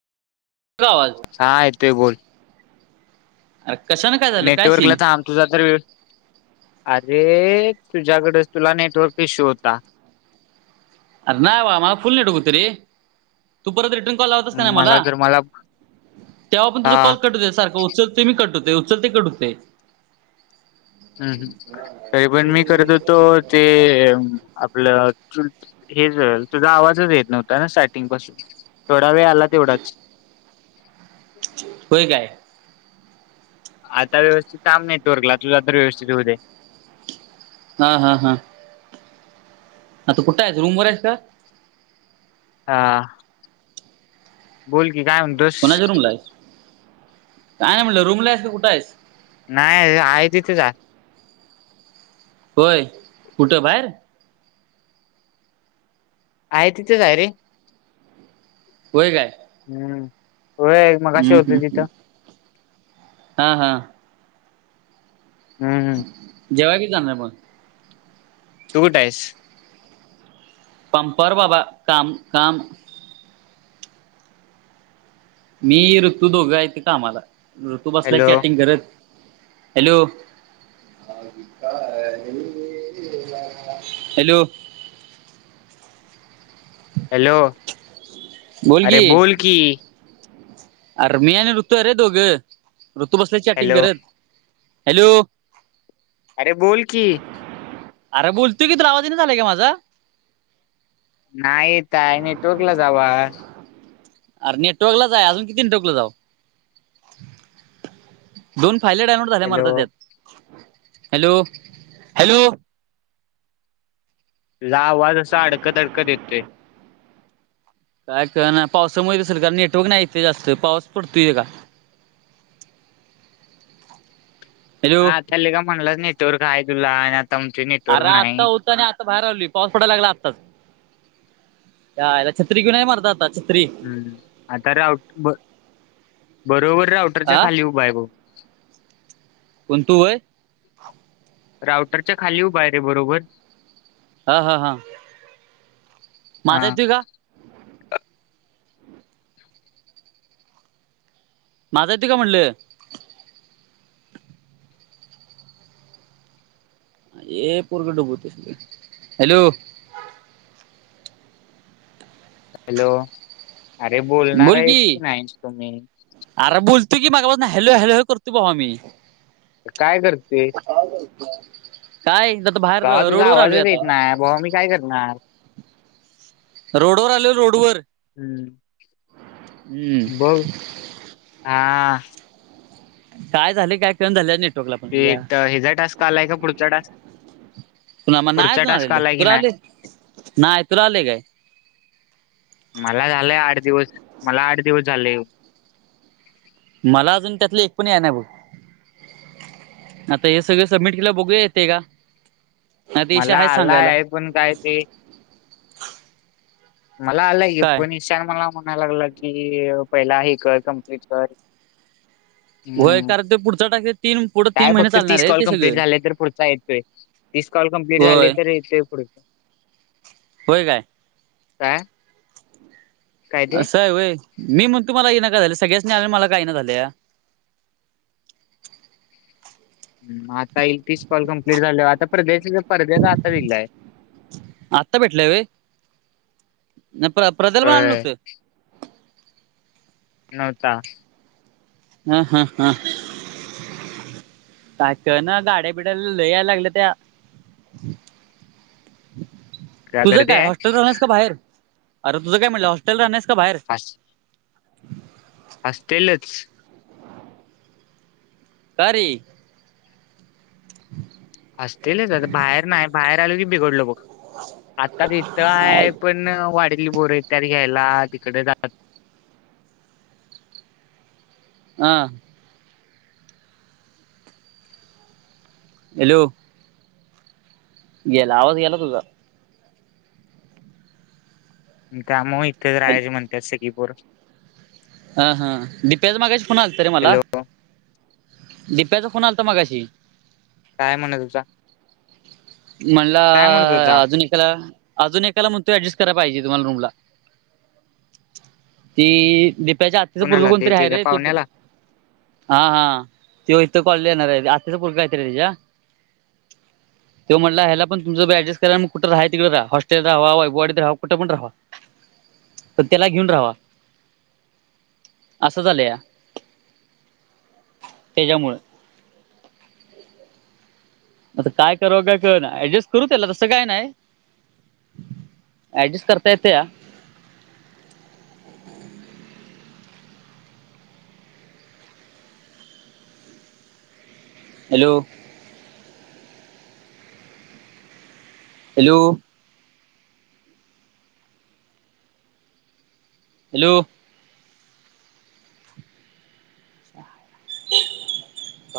गवा हा येतोय बोल अरे कशान का नेटवर्कला तुझा तर वेळ अरे तुझ्याकडेच तुला नेटवर्क इश्यू होता अर नाही वा मला फुल नििडघुत ररी तू परत रिटर्न कॉल लावतस का नाही मला तेव्हा पण हा तुझ कॉल कटू द सारखं उचलते मी कट होतोय उचलते कटुते हम् ह तरी पण मी करत होतो ते आपलं हेच तुझा आवाजच येत नव्हता ना स्टार्टिंग पासून थोडा वेळ आला तेवढाच होय काय आता व्यवस्थित काांब नाही तोरला तुझ तर व्यवस्थित हो दे हा हा हा आता कुठ आहे रूम वर आहेस का हा बोल की काय म्हणतो कोणाच्या रूमला आहेस काय नाही म्हटलं रूमला आहेस तर कुठं आहेस नाही आहे तिथे जा होय कुठं बाहेर आहेय तिथझय रे होय काय हम्म व हम्म हम्म हम् हा हा हम् हम् जेव्हा की जाणार मण तु कुठ आहेस पंपर बाबा काम काम मी ऋतू दोघं आहेत कामाला ऋतू बसलाय हॅलो चॅटिंग करत हॅलो हॅलो हॅलो अरे बोलगी बोल की अर मयाने रुत अरे दोघं ऋतू बसल्या चॅटिंग हॅलो करत हॅलो अरे बोल की अरे बोलतो की तुला आवाज येईना झालाय का माझा नाही तय नाही नेटवर्क ला जावा अर नेटवर्क लाच आहे अजून किती नेटवर्कला जाऊ दोन फायले डायनलोड झाल्या हॅलो मार्दा त्यात हॅलो हॅलो तुझा आवाज असा अडकत अडकत येतोय काय कळनाय पावसामुळे असेल का नेटवर्क नाही येते जास्त पाऊस पडतोय लेका हा हॅलो आता लेका म्हणलच नेटवर्क आहे तुला आणि आता आमचे नेटवर्क आर आत्ता नाही होतं आणि आ ता बाहेर आलोय पाऊस पडायला लागला आताच. च्यायला छत्री घेऊन आहे मर्दा आताच. हं आता राऊट ब बरोबर राऊटरच्या हा खाली उभा हाय बग कोण तू व्हय? राऊटरच्या खाली उभा आहेरे बरोबर. हा हा हा. हा माझा येतोय का? माझा येतोय का म्हणल? ए पोरगं डुबवतय, हॅलो. हॅलो, अरे बोलणार आहेस की नाही तुम्ही? आर बुलतूय की मगा पासन हॅलो हॅलो करतोय भावा मी. काय करते [unintelligible] काय आता इथ बाहेर भावा तुझा रोड वर आलोय आवाजच येत आता. नाही भावा मी काय करणार. रोडवर आलोय रोडवर. हम्म. हम्म बग? हा. काय झालय काय कळना झालय या नेटवर्कला पण ते या. ट- ह्याचा टास्क आलाय का पुढचा टास्क तु आ म नाय पुढचा आजुन टास्क आलेलं. आलाय की तुला नाही आलय, नाही तुला आलय काय? मला झालंय आठ दिवस, मला आठ दिवस झालेय यून. मला अजून त्यातलं एक पण याय नय बघ. आता हे सगळ सबमिट केल्याव बघूया येतय का? नाही तर ईशा मला हाय सांगायला. आलाय, पण काय ते मला आलंय की काय? पण ईशान मला म्हणाय लागलाय की, पहिला हे कर कम्प्लीट कर. व्हय हम्म कारण ते पुढचा टा काय फक्त तीस कॉल कम्प्लीट झाल का तर पुढचा येतोय. तीस काॅल कम्प्लीट झाले होय. तर, येतय पुढच. होय काय? काय? काय ते अस आहे व्हय. मी म्हणतो मला येईना का झाले, सगळ्यासनी आले अन् मला का येईना झाल्या. हम्म आता हे तीस कॉल कमप्लीट झाल्याव, आता परध्याच बी परध्याच आता निगलाय. आत्ता भेटलाय व्हय, नई परध्याला पण आलं होय न्हवत? नव्हता. हा हा हा. काय कळना, गाड्या बिड्या लय याय लागल्यात्या. तुझं गर्दी काय, आहे हॉस्टेलला राहनार हाईस का बाहेर? अर तुझ काय म्हटलं हाॅस्टेलला राहणार आहेस का बाहेर? हास हास्टेलच. कारे? हास्टेलच आता बाहेर नाही, बाहेर आलो की बिघडलो बघ. आता तिथं हा आहे पण, वाडितली पोर येत्यात घ्यायला तिकडे ज हा. हॅलो. गेला आवाज गेला तुझा. मग कामाव इथेच राहायच म्हणतात सगळी पोरं. हा हा दिप्याचा मागाशी फोन आला रे मला. हॅलो दिप्याचा फोन आलता मागाशी. काय म्हणत् हुता? म्हणला होता -अजून एकाला. अजून एकाला म्हणतोय ऍडजस्ट करायला पाहिजे तुम्हाला रूमला. ती दिप्याच्या आत्तीच पूर्गं कुणाला कोणतरी आहे त्याच्या रे ते प पाहुण्याला? हा हा ते इथं कॉलेज येणार आहे आत्ताच फलगा येत रे तच्या. ते म्हटला ह्या पण तुमं डजस्ट करा म कुठं राहा तिकडे रा हॉस्टल रावा वावाडी राहा कुठ पण राहावा. तर त्याला घेऊन राहावा असं झालं या. तेज्यामुळ. आता काय कव काय कर ना ऍडजस्ट करू त्याला तसं काय नाही. ऍडजस्ट करता येते या. हॅलो. हॅलो. हॅलो. [unintelligible]